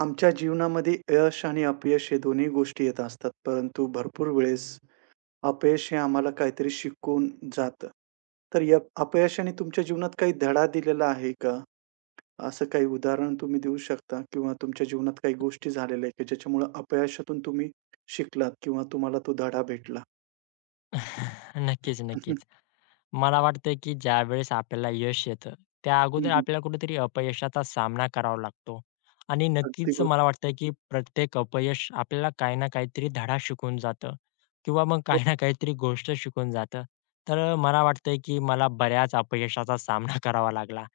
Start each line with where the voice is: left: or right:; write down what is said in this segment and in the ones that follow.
right: आमच्या जीवनामध्ये यश आणि अपयश हे दोन्ही गोष्टी येत असतात. परंतु भरपूर वेळेस अपयश हे आम्हाला काहीतरी शिकवून जातं. तर या अपयशाने तुमच्या जीवनात काही धडा दिलेला आहे का? असं काही उदाहरण तुम्ही देऊ शकता किंवा तुमच्या जीवनात काही गोष्टी झालेल्या आहेत, की ज्याच्यामुळं अपयशातून तुम्ही शिकलात किंवा तुम्हाला तो धडा भेटला?
left: नक्कीच, नक्कीच. मला वाटतं, की ज्यावेळेस आपल्याला यश येतं, त्या अगोदर आपल्याला कुठेतरी अपयशाचा सामना करावा लागतो. आणि
right: अगदी
left: नक्कीच
right: बरोबर.
left: मला वाटतं, की प्रत्येक अपयश आपल्याला काही ना काहीतरी धडा शिकवून जातं किंवा मग काही ना काहीतरी गोष्ट शिकवून जातं. तर मला वाटतंय, की मला बऱ्याच अपयशाचा सामना करावा लागला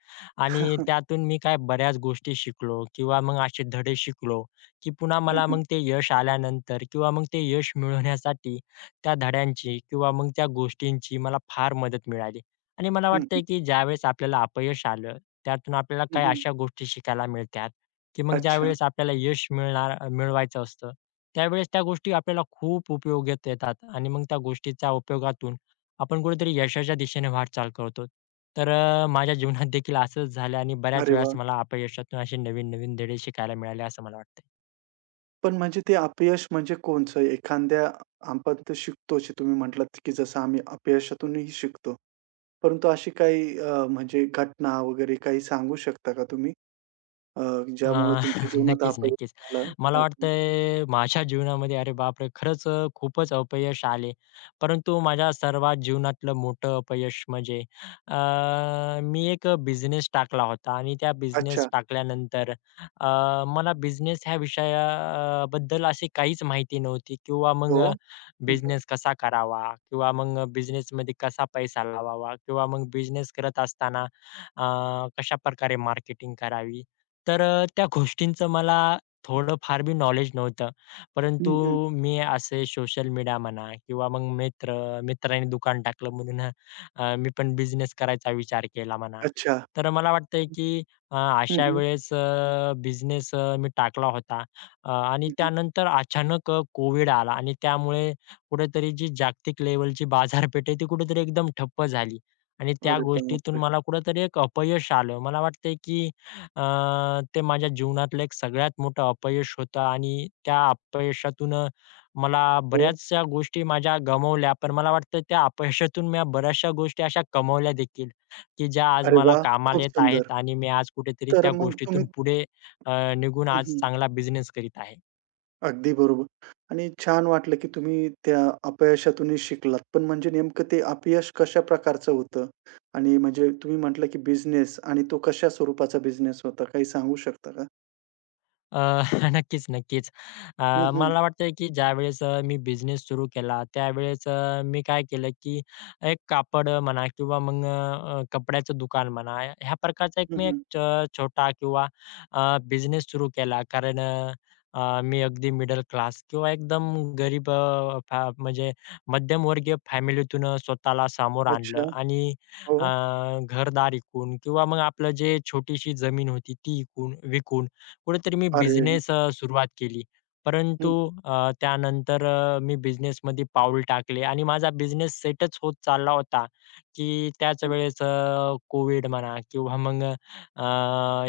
left: आणि त्यातून मी काय बऱ्याच गोष्टी शिकलो किंवा मग असे धडे शिकलो, की पुन्हा
right: हं,
left: मला
right: हं.
left: मग ते यश आल्यानंतर किंवा मग ते यश मिळवण्यासाठी त्या धड्यांची किंवा मग त्या गोष्टींची मला फार मदत मिळाली. आणि मला
right: हं, हं.
left: वाटतंय की ज्यावेळेस आपल्याला अपयश आलं, त्यातून आपल्याला काही अशा गोष्टी शिकायला मिळतात, की मग
right: अच्छा.
left: ज्यावेळेस आपल्याला यश मिळवायचं असतं, त्यावेळेस त्या गोष्टी आपल्याला खूप उपयोगात येतात आणि मग त्या गोष्टीच्या उपयोगातून आपण कुठेतरी यशाच्या दिशेने वाटचाल करतो. तर माझ्या जीवनात देखील असंच झालं आणि बऱ्याच
right: अरे वाह!
left: वेळेस मला अपयशातून असे नवीन-नवीन धडे शिकायला मिळाले असं मला वाटतंय.
right: पण म्हणजे ते अपयश म्हणजे कोणचं? एखाद्या आपण तर शिकतोच आहे. तुम्ही म्हटलात, की जसं आम्ही अपयशातूनही शिकतो. परंतु अशी काही म्हणजे घटना वगैरे काही सांगू शकता का तुम्ही? अ, ज्यामुळे
left: अ,
right: तुमच्या जीवनात
left: नक्कीच,
right: अपयश
left: नक्कीच.
right: झालं?
left: मला
right: हो.
left: वाटतंय माझ्या जीवनामध्ये अरे बापरे! खरंच खूपच अपयश आले. परंतु माझ्या सर्वात जीवनातलं मोठं अपयश म्हणजे अ, मी एक बिझनेस टाकला होता आणि त्या बिझनेस
right: अच्छा.
left: टाकल्यानंतर मला बिझनेस ह्या विषया बद्दल अशी काहीच माहिती नव्हती किंवा मग
right: हो. हं, हं.
left: बिझनेस कसा करावा किंवा मग बिझनेसमध्ये कसा पैसा लावावा किंवा मग बिझनेस करत असताना अ, कशाप्रकारे मार्केटिंग करावी. तर त्या गोष्टींचं मला थोडं फार बी नॉलेज नव्हतं. परंतु
right: हं, हं.
left: मी असे सोशल मीडिया म्हणा किंवा मग मित्राने दुकान टाकलं म्हणून मी पण बिझनेस करायचा विचार केला म्हणा.
right: अच्छा.
left: तर मला वाटतंय की
right: हं,
left: अशा
right: हं.
left: वेळेस बिझनेस मी टाकला होता आणि
right: हं, हं.
left: त्यानंतर अचानक कोविड आला आणि त्यामुळे कुठेतरी जी जागतिक लेव्हलची बाजारपेठ आहे ती कुठेतरी एकदम ठप्प झाली आणि त्या
right: अरे
left: गोष्टीतून
right: बापरे!
left: मला कुठेतरी एक अपयश आलं. मला वाटतंय की ते माझ्या जीवनातलं एक सगळ्यात मोठं अपयश होतं आणि त्या अपयशातून मला
right: हो.
left: बऱ्याचशा गोष्टी माझ्या गमावल्या. पण मला वाटतं त्या अपयशातून मी बऱ्याचशा गोष्टी अशा कमावल्या देखील, की ज्या आज
right: अरे
left: मला
right: वाह! खूप
left: कामाला येत
right: सुंदर.
left: आहेत आणि मी आज कुठेतरी
right: तर
left: त्या
right: मग तुम्ही
left: गोष्टीतून पुढे निघून
right: हं,
left: आज
right: हं.
left: चांगला बिझनेस करीत आहे.
right: अगदी बरोबर. आणि छान वाटलं, की तुम्ही त्या अपयशातूनही शिकलात. पण म्हणजे नेमकं ते अपयश कशा प्रकारचं होतं? आणि म्हणजे तुम्ही म्हटलं, की बिझनेस आणि तो कशा स्वरूपाचा बिझनेस होता? काही सांगू शकता का?
left: अ, नक्कीच, नक्कीच. अ,
right: हं, हं.
left: मला वाटतंय की ज्यावेळेस मी बिझनेस सुरू केला, त्यावेळेस मी काय केलं की एक कापड म्हणा किंवा मग कपड्याचं दुकान म्हणा, ह्या प्रकारचा एक
right: हं,
left: मी एक
right: हं.
left: छोटा किंवा बिझनेस सुरू केला. कारण अ, अ, मी अगदी मिडल क्लास किंवा एकदम गरीब अ, फॅ म्हणजे मध्यमवर्गीय फॅमिलीतून स्वतःला सामोरं
right: अच्छा.
left: आणलं आणि अ,
right: हो.
left: घरदार विकून किंवा मग आपलं जे छोटीशी जमीन होती ती विकून विकून कुठेतरी मी
right: अरे!
left: बिझनेस सुरुवात केली. परंतु
right: हं,
left: त्यानंतर मी बिझनेसमध्ये पाऊल टाकले आणि माझा बिझनेस सेटच होत चालला होता, की त्याच
right: हं,
left: वेळेस कोविड म्हणा किंवा मग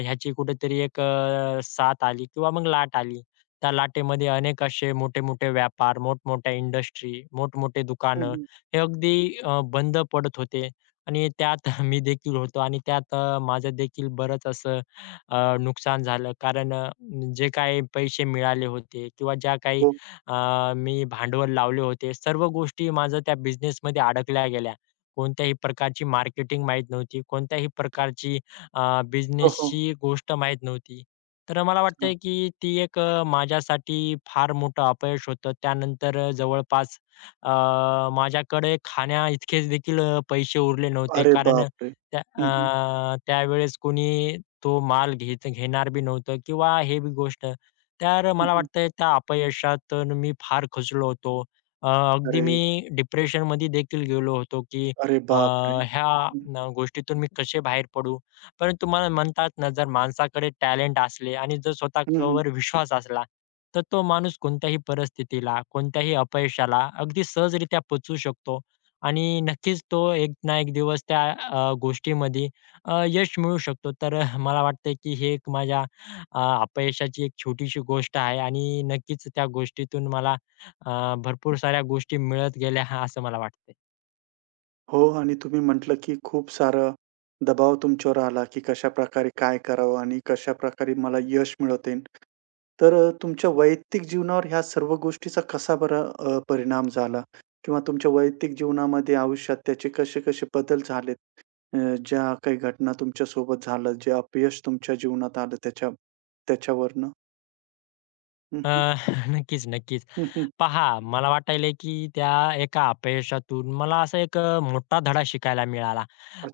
left: ह्याची कुठेतरी एक साथ आली किंवा मग लाट आली. त्या लाटेमध्ये अनेक असे मोठे-मोठे व्यापार, मोठमोठ्या इंडस्ट्री, मोठमोठे
right: हं,
left: दुकानं
right: हं.
left: हे अगदी बंद पडत होते आणि त्यात मी देखील होतो आणि त्यात माझं देखील बरंच असं नुकसान झालं कारण जे काही पैसे मिळाले होते किंवा ज्या काही
right: हो.
left: मी भांडवल लावले होते, सर्व गोष्टी माझं त्या बिझनेसमध्ये अडकल्या गेल्या. कोणत्याही प्रकारची मार्केटिंग माहीत नव्हती, कोणत्याही प्रकारची
right: हो, हो.
left: बिझनेसची गोष्ट माहीत नव्हती. तर मला
right: हां.
left: वाटतंय की ती एक माझ्यासाठी फार मोठं अपयश होतं. त्यानंतर जवळपास अ, माझ्याकडे खाण्याइतकेच देखील पैसे उरले नव्हते
right: अरे
left: कारण
right: बापरे!
left: त्या
right: हं, हं.
left: त्यावेळेस कोणी तो माल घेणार बी नव्हतं किंवा हे बी गोष्ट. तर
right: हं,
left: मला
right: हं.
left: वाटतंय त्या अपयशातून मी फार खचलो होतो. अगदी
right: अरे!
left: मी डिप्रेशनमध्ये देखील गेलो होतो, की
right: अरे
left: अ,
right: बापरे!
left: ह्या
right: हं, हं.
left: गोष्टीतून मी कसे बाहेर पडू? परंतु मला म्हणतात ना, जर माणसाकडे टॅलेंट असले आणि जर
right: हं, हं.
left: स्वतःवर विश्वास असला, तर तो माणूस कोणत्याही परिस्थितीला, कोणत्याही अपयशाला अगदी सहजरित्या पचवू शकतो आणि नक्कीच तो एक ना एक दिवस त्या गोष्टीमध्ये यश मिळू शकतो. तर मला वाटतंय की हे एक माझ्या अपयशाची एक छोटीशी गोष्ट आहे आणि नक्कीच त्या गोष्टीतून मला भरपूर साऱ्या गोष्टी मिळत गेल्या असं मला वाटतंय.
right: हो आणि तुम्ही म्हटलं, की खूप सारा दबाव तुमच्यावर आला, की कशाप्रकारे काय करावं आणि कशाप्रकारे मला यश मिळवता येईल. तर तुमच्या वैयक्तिक जीवनावर ह्या सर्व गोष्टीचा कसा बरं परिणाम झाला? किंवा तुमच्या वैयक्तिक जीवनामध्ये, आयुष्यात त्याचे कसे-कसे बदल झालेत? अ, ज्या काही घटना तुमच्यासोबत झालं, जे अपयश तुमच्या जीवनात आलं त्याच्यावरनं? हं,
left: अ,
right: हं.
left: नक्कीच, नक्कीच.
right: हं, हं.
left: पहा, मला वाटायलंय की त्या एका अपयशातून मला असा एक मोठा धडा शिकायला मिळाला.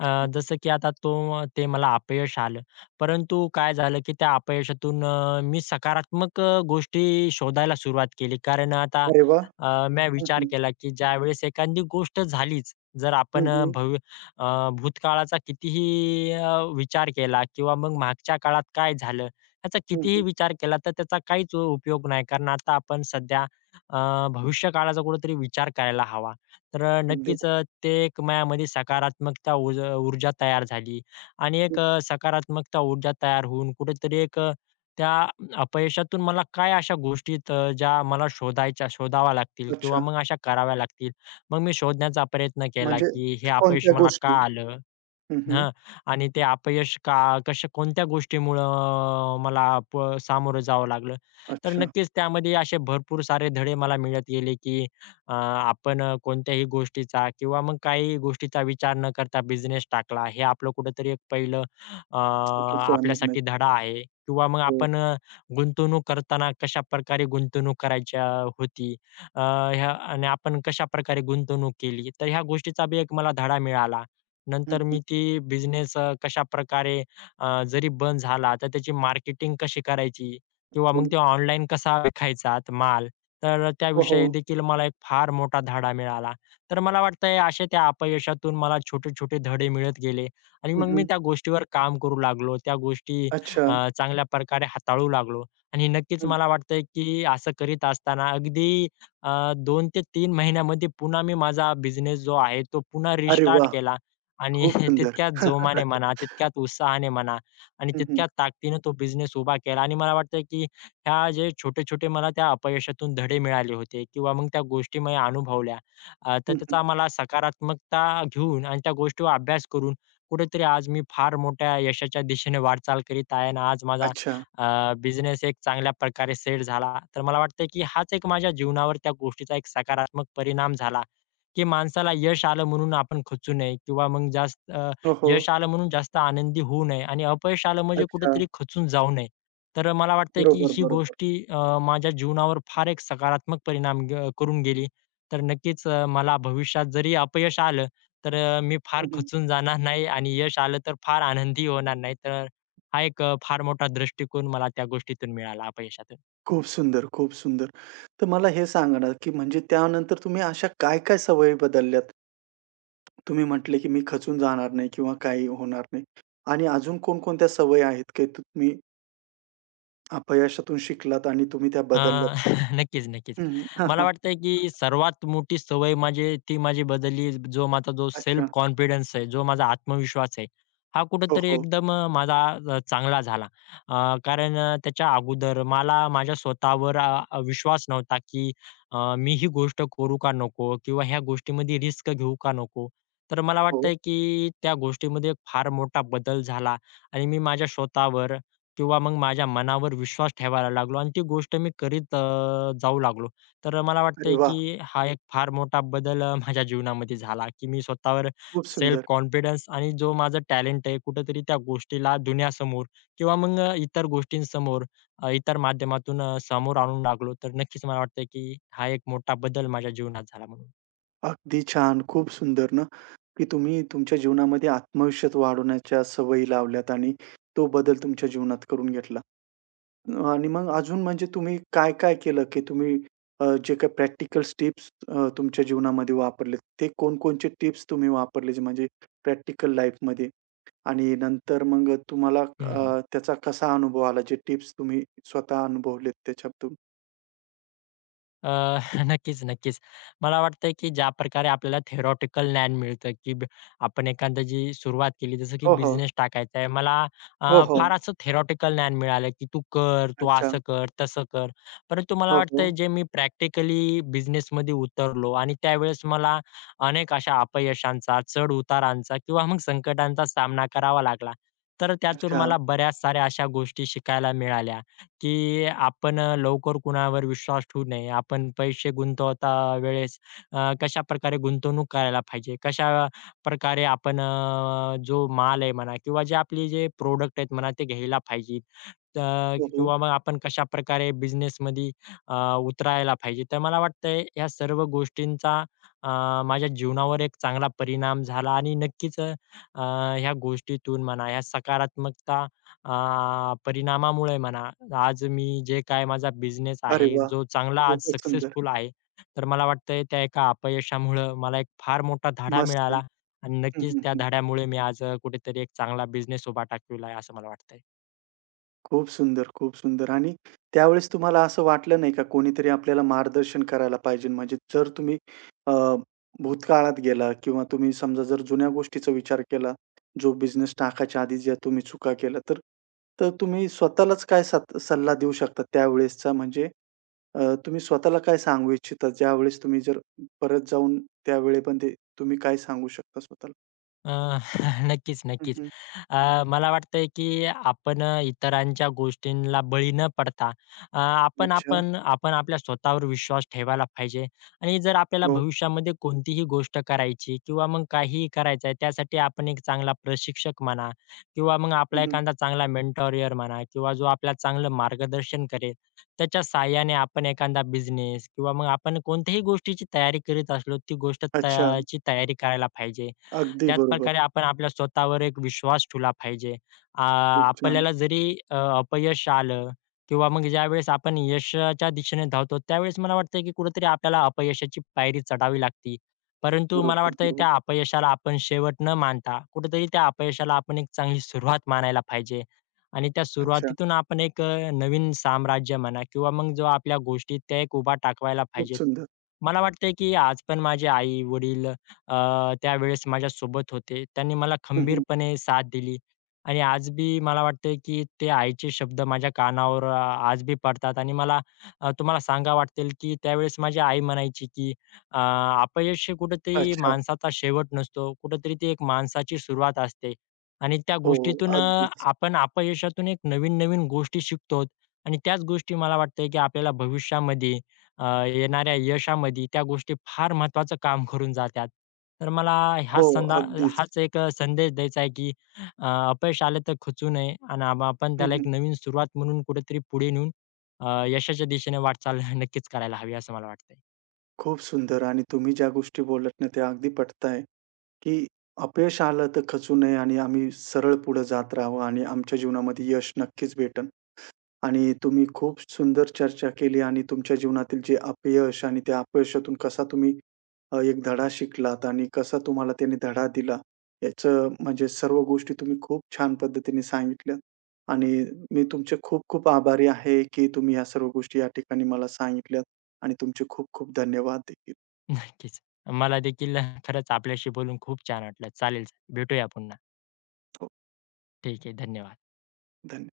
left: जसं की आता ते मला अपयश आलं. परंतु काय झालं की त्या अपयशातून मी सकारात्मक गोष्टी शोधायला सुरुवात केली. कारण आता
right: अरे वाह!
left: मी
right: हं,
left: विचार
right: हं.
left: केला की ज्यावेळेस एखादी गोष्ट झालीच, जर
right: हं,
left: आपण
right: हं.
left: भूतकाळाचा कितीही विचार केला किंवा मग मागच्या काळात काय झालं, याचा
right: हं,
left: कितीही
right: हं.
left: विचार केला तर त्याचा काहीच उपयोग नाही. कारण आता आपण सध्या भविष्य काळाचा कुठेतरी विचार करायला हवा. तर
right: अगदी.
left: नक्कीच ते एक माझ्यामध्ये सकारात्मकता ऊर्जा तयार झाली आणि एक सकारात्मकता ऊर्जा तयार होऊन कुठेतरी एक त्या अपयशातून मला काय अशा गोष्टी आहेत ज्या मला शोधाव्या लागतील किंवा
right: अच्छा.
left: मग अशा कराव्या लागतील. मग मी शोधण्याचा प्रयत्न केला,
right: म्हणजे
left: की हे अपयश
right: कोणत्या
left: मला का
right: गोष्टी?
left: आलं?
right: हं, हं.
left: हां. आणि ते अपयश कशा कोणत्या गोष्टीमुळं मला प सामोरं जावं लागलं. तर
right: अच्छा.
left: नक्कीच त्यामध्ये असे भरपूर सारे धडे मला मिळत गेले, की आपण कोणत्याही गोष्टीचा किंवा मग काही गोष्टीचा विचार न करता बिझनेस टाकला. हे आपलं कुठेतरी एक पहिलं अ,
right: चुकीचा निर्णय.
left: आपल्यासाठी धडा आहे किंवा मग
right: हो.
left: आपण गुंतवणूक करताना कशाप्रकारे गुंतवणूक करायच्या होती. अ, ह्या आणि आपण कशाप्रकारे गुंतवणूक केली. तर ह्या गोष्टीचा बी एक मला धडा मिळाला.
right: हं,
left: नंतर
right: हं.
left: मी बिझनेस कशाप्रकारे जरी बंद झाला, तर त्याची मार्केटिंग कशी करायची? किंवा मग
right: हो.
left: ते ऑनलाईन कसा विकायचा माल? तर
right: हो, हो.
left: त्याविषयी देखील मला एक फार मोठा धडा मिळाला. तर मला वाटतंय अशा त्या अपयशातून मला छोटे-छोटे धडे मिळत गेले आणि
right: हं,
left: मग मी
right: हं.
left: त्या गोष्टीवर काम करू लागलो. त्या गोष्टी
right: अच्छा.
left: चांगल्या प्रकारे हाताळू लागलो आणि नक्कीच
right: हं.
left: मला वाटतंय, की असं करीत असताना अगदी 2 ते 3 महिन्यामध्ये पुन्हा मी माझा बिझनेस जो आहे, तो पुन्हा
right: अरे
left: रिस्टार्ट
right: वाह!
left: केला. आणि
right: खूप सुंदर.
left: तितक्याच जोमाने म्हणा, तितक्याच उत्साहाने म्हणा आणि
right: हं, हं.
left: तितक्याच ताकदीने तो बिझनेस उभा केला आणि मला वाटतं, की ह्या जे छोटे-छोटे मला त्या अपयशातून धडे मिळाले होते किंवा मग त्या गोष्टी मी अनुभवल्या.
right: हं,
left: तर
right: हं.
left: त्याचा मला सकारात्मकता घेऊन आणि त्या गोष्टीवर अभ्यास करून कुठेतरी आज मी फार मोठ्या यशाच्या दिशेने वाटचाल करीत आहे आणि आज माझा
right: अच्छा.
left: बिझनेस एक चांगल्या प्रकारे सेट झाला. तर मला वाटतं, की हाच एक माझ्या जीवनावर त्या गोष्टीचा एक सकारात्मक परिणाम झाला. की माणसाला यश आलं म्हणून आपण खचू नये किंवा मग जास्त
right: हो, हो.
left: यश आलं म्हणून जास्त आनंदी होऊ नये आणि अपयश आलं म्हणजे
right: अच्छा.
left: कुठेतरी खचून जाऊ नये. तर मला वाटतंय की
right: बरोबर,
left: ही
right: बरोबर.
left: गोष्टी माझ्या जीवनावर फार एक सकारात्मक परिणाम करून गेली. तर नक्कीच मला भविष्यात जरी अपयश आलं, तर मी फार
right: हं, हं.
left: खचून जाणार नाही आणि यश आलं तर फार आनंदी होणार नाही. तर हा एक फार मोठा दृष्टिकोन मला त्या गोष्टीतून मिळाला अपयशातून.
right: खूप सुंदर, खूप सुंदर. तर मला हे सांगा ना, की म्हणजे त्यानंतर तुम्ही अशा काय-काय सवयी बदलल्यात? तुम्ही म्हटले, की मी खचून जाणार नाही किंवा काही होणार नाही. आणि अजून कोणकोणत्या सवयी आहेत, की तुम्ही अपयशातून शिकलात आणि तुम्ही त्या
left: अ,
right: बदलल्यात?
left: नक्कीच,
right: हं,
left: नक्कीच.
right: हं. हां,
left: मला
right: हां.
left: वाटतंय की सर्वात मोठी सवय माझी बदलली जो माझा जो सेल्फ
right: अच्छा.
left: कॉन्फिडन्स आहे, जो माझा आत्मविश्वास आहे, हा
right: हो,
left: कुठेतरी
right: हो.
left: एकदम माझा चांगला झाला. कारण त्याच्या अगोदर मला माझ्या स्वतःवर विश्वास नव्हता की मी ही गोष्ट करू का नको किंवा ह्या गोष्टीमध्ये रिस्क घेऊ का नको. तर मला
right: हो.
left: वाटतंय की त्या गोष्टीमध्ये फार मोठा बदल झाला आणि मी माझ्या स्वतःवर किंवा मग माझ्या मनावर विश्वास ठेवायला लागलो आणि ती गोष्ट मी करीत जाऊ लागलो. तर मला
right: अरे
left: वाटतंय
right: वाह!
left: की हा एक फार मोठा बदल माझ्या जीवनामध्ये झाला, की मी स्वतःवर
right: खूप
left: सेल्फ
right: सुंदर.
left: कॉन्फिडन्स आणि जो माझं टॅलेंट आहे कुठेतरी त्या गोष्टीला दुनियासमोर किंवा मग इतर गोष्टींसमोर इतर माध्यमातून समोर आणू लागलो. तर नक्कीच मला वाटतंय की हा एक मोठा बदल माझ्या जीवनात झाला म्हणून.
right: अगदी छान. खूप सुंदर ना, की तुम्ही तुमच्या जीवनामध्ये आत्मविश्वास वाढवण्याच्या सवयी लावल्यात आणि तो बदल तुमच्या जीवनात करून घेतला. आणि मग अजून म्हणजे तुम्ही काय-काय केलं, की तुम्ही जे काही प्रॅक्टिकल टिप्स तुमच्या जीवनामध्ये वापरलेत, ते कोणकोणचे टिप्स तुम्ही वापरले जे म्हणजे प्रॅक्टिकल लाईफमध्ये? आणि नंतर मग तुम्हाला
left: हं, हं.
right: त्याचा कसा अनुभव आला, जे टिप्स तुम्ही स्वतः अनुभवलेत त्याच्यातून?
left: अ, नक्कीच, नक्कीच. मला वाटतंय, की ज्या प्रकारे आपल्याला थेरॉटिकल ज्ञान मिळतं, की आपण एखादी जी सुरुवात केली, जसं की
right: हो, हो.
left: बिझनेस टाकायचा आहे. मला
right: हो, हो.
left: फार असं थेरॉटिकल ज्ञान मिळालं, की तू कर, तू
right: अच्छा.
left: असं कर, तसं कर. परंतु मला
right: हो, हो.
left: वाटतंय, जे मी प्रॅक्टिकली बिझनेसमध्ये उतरलो आणि त्यावेळेस मला अनेक अशा अपयशांचा, चढ-उतारांचा किंवा मग संकटांचा सामना करावा लागला. तर त्यातून
right: अच्छा.
left: मला बऱ्याच साऱ्या अशा गोष्टी शिकायला मिळाल्या. की आपण लवकर कुणावर विश्वास ठेवू नये. आपण पैसे गुंतवता वेळेस कशाप्रकारे गुंतवणूक करायला पाहिजे, कशाप्रकारे आपण जो माल आहे म्हणा किंवा जे आपले जे प्रॉडक्ट आहेत म्हणा ते घ्यायला पाहिजे. तर
right: हो, हो.
left: किंवा मग आपण कशाप्रकारे बिझनेसमध्ये उतरायला पाहिजे. तर मला वाटतंय ह्या सर्व गोष्टींचा अ, माझ्या जीवनावर एक चांगला परिणाम झाला आणि नक्कीच ह्या गोष्टीतून म्हणा, ह्या सकारात्मकता परिणामामुळे म्हणा, आज मी जे काय माझा बिझनेस
right: अरे
left: आहे,
right: वाह!
left: जो चांगला आज
right: खूपच सुंदर.
left: सक्सेसफुल आहे, तर मला वाटतंय त्या एका अपयशामुळं मला एक फार मोठा धडा
right: मस्त.
left: मिळाला आणि
right: हं,
left: नक्कीच
right: हं,
left: त्या
right: हं.
left: धड्यामुळे मी आज कुठेतरी एक चांगला बिझनेस उभा टाकलेला आहे, असं मला वाटतंय.
right: खूप सुंदर, खूप सुंदर आणि त्यावेळेस तुम्हाला असं वाटलं नाही का कोणीतरी आपल्याला मार्गदर्शन करायला पाहिजे? म्हणजे जर तुम्ही अ, भूतकाळात गेला किंवा तुम्ही समजा जर जुन्या गोष्टीचा विचार केला, जो बिझनेस टाकायच्या आधी ज्या तुम्ही चुका केल्या, तर तर तुम्ही स्वतःलाच काय सत सल्ला देऊ शकता त्यावेळेसचा? म्हणजे तुम्ही स्वतःला काय सांगू इच्छिता ज्यावेळेस तुम्ही जर परत जाऊन त्यावेळेपण ते तुम्ही काय सांगू शकता स्वतःला?
left: अ, नक्कीच,
right: हं,
left: नक्कीच.
right: हं.
left: मला वाटतंय, की आपण इतरांच्या गोष्टींना बळी न पडता आपण
right: अच्छा.
left: आपण आपण आपल्या स्वतःवर विश्वास ठेवायला पाहिजे आणि जर आपल्याला
right: हो.
left: भविष्यामध्ये कोणतीही गोष्ट करायची किंवा मग काहीही करायचं आहे, त्यासाठी आपण एक चांगला प्रशिक्षक म्हणा किंवा मग आपला
right: हं, हं.
left: एखादा चांगला मेंटॉरियर म्हणा किंवा जो आपल्याला चांगलं मार्गदर्शन करेल, त्याच्या सहाय्याने आपण एखादा बिझनेस किंवा मग आपण कोणत्याही गोष्टीची तयारी करीत असलो, ती गोष्ट
right: अच्छा.
left: ची तयारी करायला पाहिजे.
right: अगदी
left: त्याच
right: बरोबर.
left: प्रकारे आपण आपल्या स्वतःवर एक विश्वास ठेवला पाहिजे. आ,
right: खूप छान.
left: आपल्याला जरी अपयश आलं किंवा मग ज्यावेळेस आपण यशाच्या दिशेने धावतो, त्यावेळेस मला वाटतं की कुठेतरी आपल्याला अपयशाची पायरी चढावी लागते. परंतु मला
right: बरोबर,
left: वाटतं
right: बरोबर.
left: त्या अपयशाला आपण शेवट न मानता कुठेतरी त्या अपयशाला आपण एक चांगली सुरुवात मानायला पाहिजे. आणि त्या
right: अच्छा.
left: सुरुवातीतून आपण एक नवीन साम्राज्य म्हणा किंवा मग जो आपल्या गोष्टी त्या एक उभा टाकवायला
right: खूप
left: पाहिजेत.
right: सुंदर.
left: मला वाटतंय की आज पण माझे आई-वडील त्यावेळेस माझ्यासोबत होते. त्यांनी मला
right: हं, हं.
left: खंबीरपणे साथ दिली आणि आज बी मला वाटतंय, की ते आईचे शब्द माझ्या कानावर आज बी पडतात आणि मला तुम्हाला सांगावं वाटेल, की त्यावेळेस माझी आई म्हणायची, की अ, अपयश हे कुठेतरी
right: अच्छा.
left: माणसाचा शेवट नसतो. कुठेतरी ती एक माणसाची सुरुवात असते आणि त्या
right: हो, हो.
left: गोष्टीतून
right: अगदीच.
left: आपण अपयशातून एक नवीन-नवीन गोष्टी शिकतो आणि त्याच गोष्टी मला वाटतंय, की आपल्याला भविष्यामध्ये येणाऱ्या यशामध्ये त्या गोष्टी फार महत्त्वाचं काम करून जातात. तर मला
right: हो,
left: हाच संदा
right: अगदीच.
left: हाच एक संदेश द्यायचा आहे, की अपयश आलं तर खचू नये आणि आपण
right: हं,
left: त्याला एक
right: हं.
left: नवीन सुरुवात म्हणून कुठेतरी पुढे नेऊन यशाच्या दिशेने वाटचाल नक्कीच करायला हवी असं मला वाटतंय.
right: खूप सुंदर आणि तुम्ही ज्या गोष्टी बोललात ना त्या अगदी पटत आहे, की अपयश आलं तर खचू नये आणि आम्ही सरळ पुढे जात राहावं आणि आमच्या जीवनामध्ये यश नक्कीच भेटेल. आणि तुम्ही खूप सुंदर चर्चा केली आणि तुमच्या जीवनातील जे अपयश आणि त्या अपयशातून कसा तुम्ही एक धडा शिकलात आणि कसा तुम्हाला त्याने धडा दिला, याचं म्हणजे सर्व गोष्टी तुम्ही खूप छान पद्धतीने सांगितल्या. आणि मी तुमचे खूप-खूप आभारी आहे, की तुम्ही या सर्व गोष्टी या ठिकाणी मला सांगितल्यात आणि तुमचे खूप-खूप धन्यवाद देखील.
left: नक्कीच. मला देखील खरंच आपल्याशी बोलून खूप छान वाटलं. चालेल, भेटूया पुन्हा.
right: हो,
left: ठीक आहे. धन्यवाद.
right: धन्यवाद.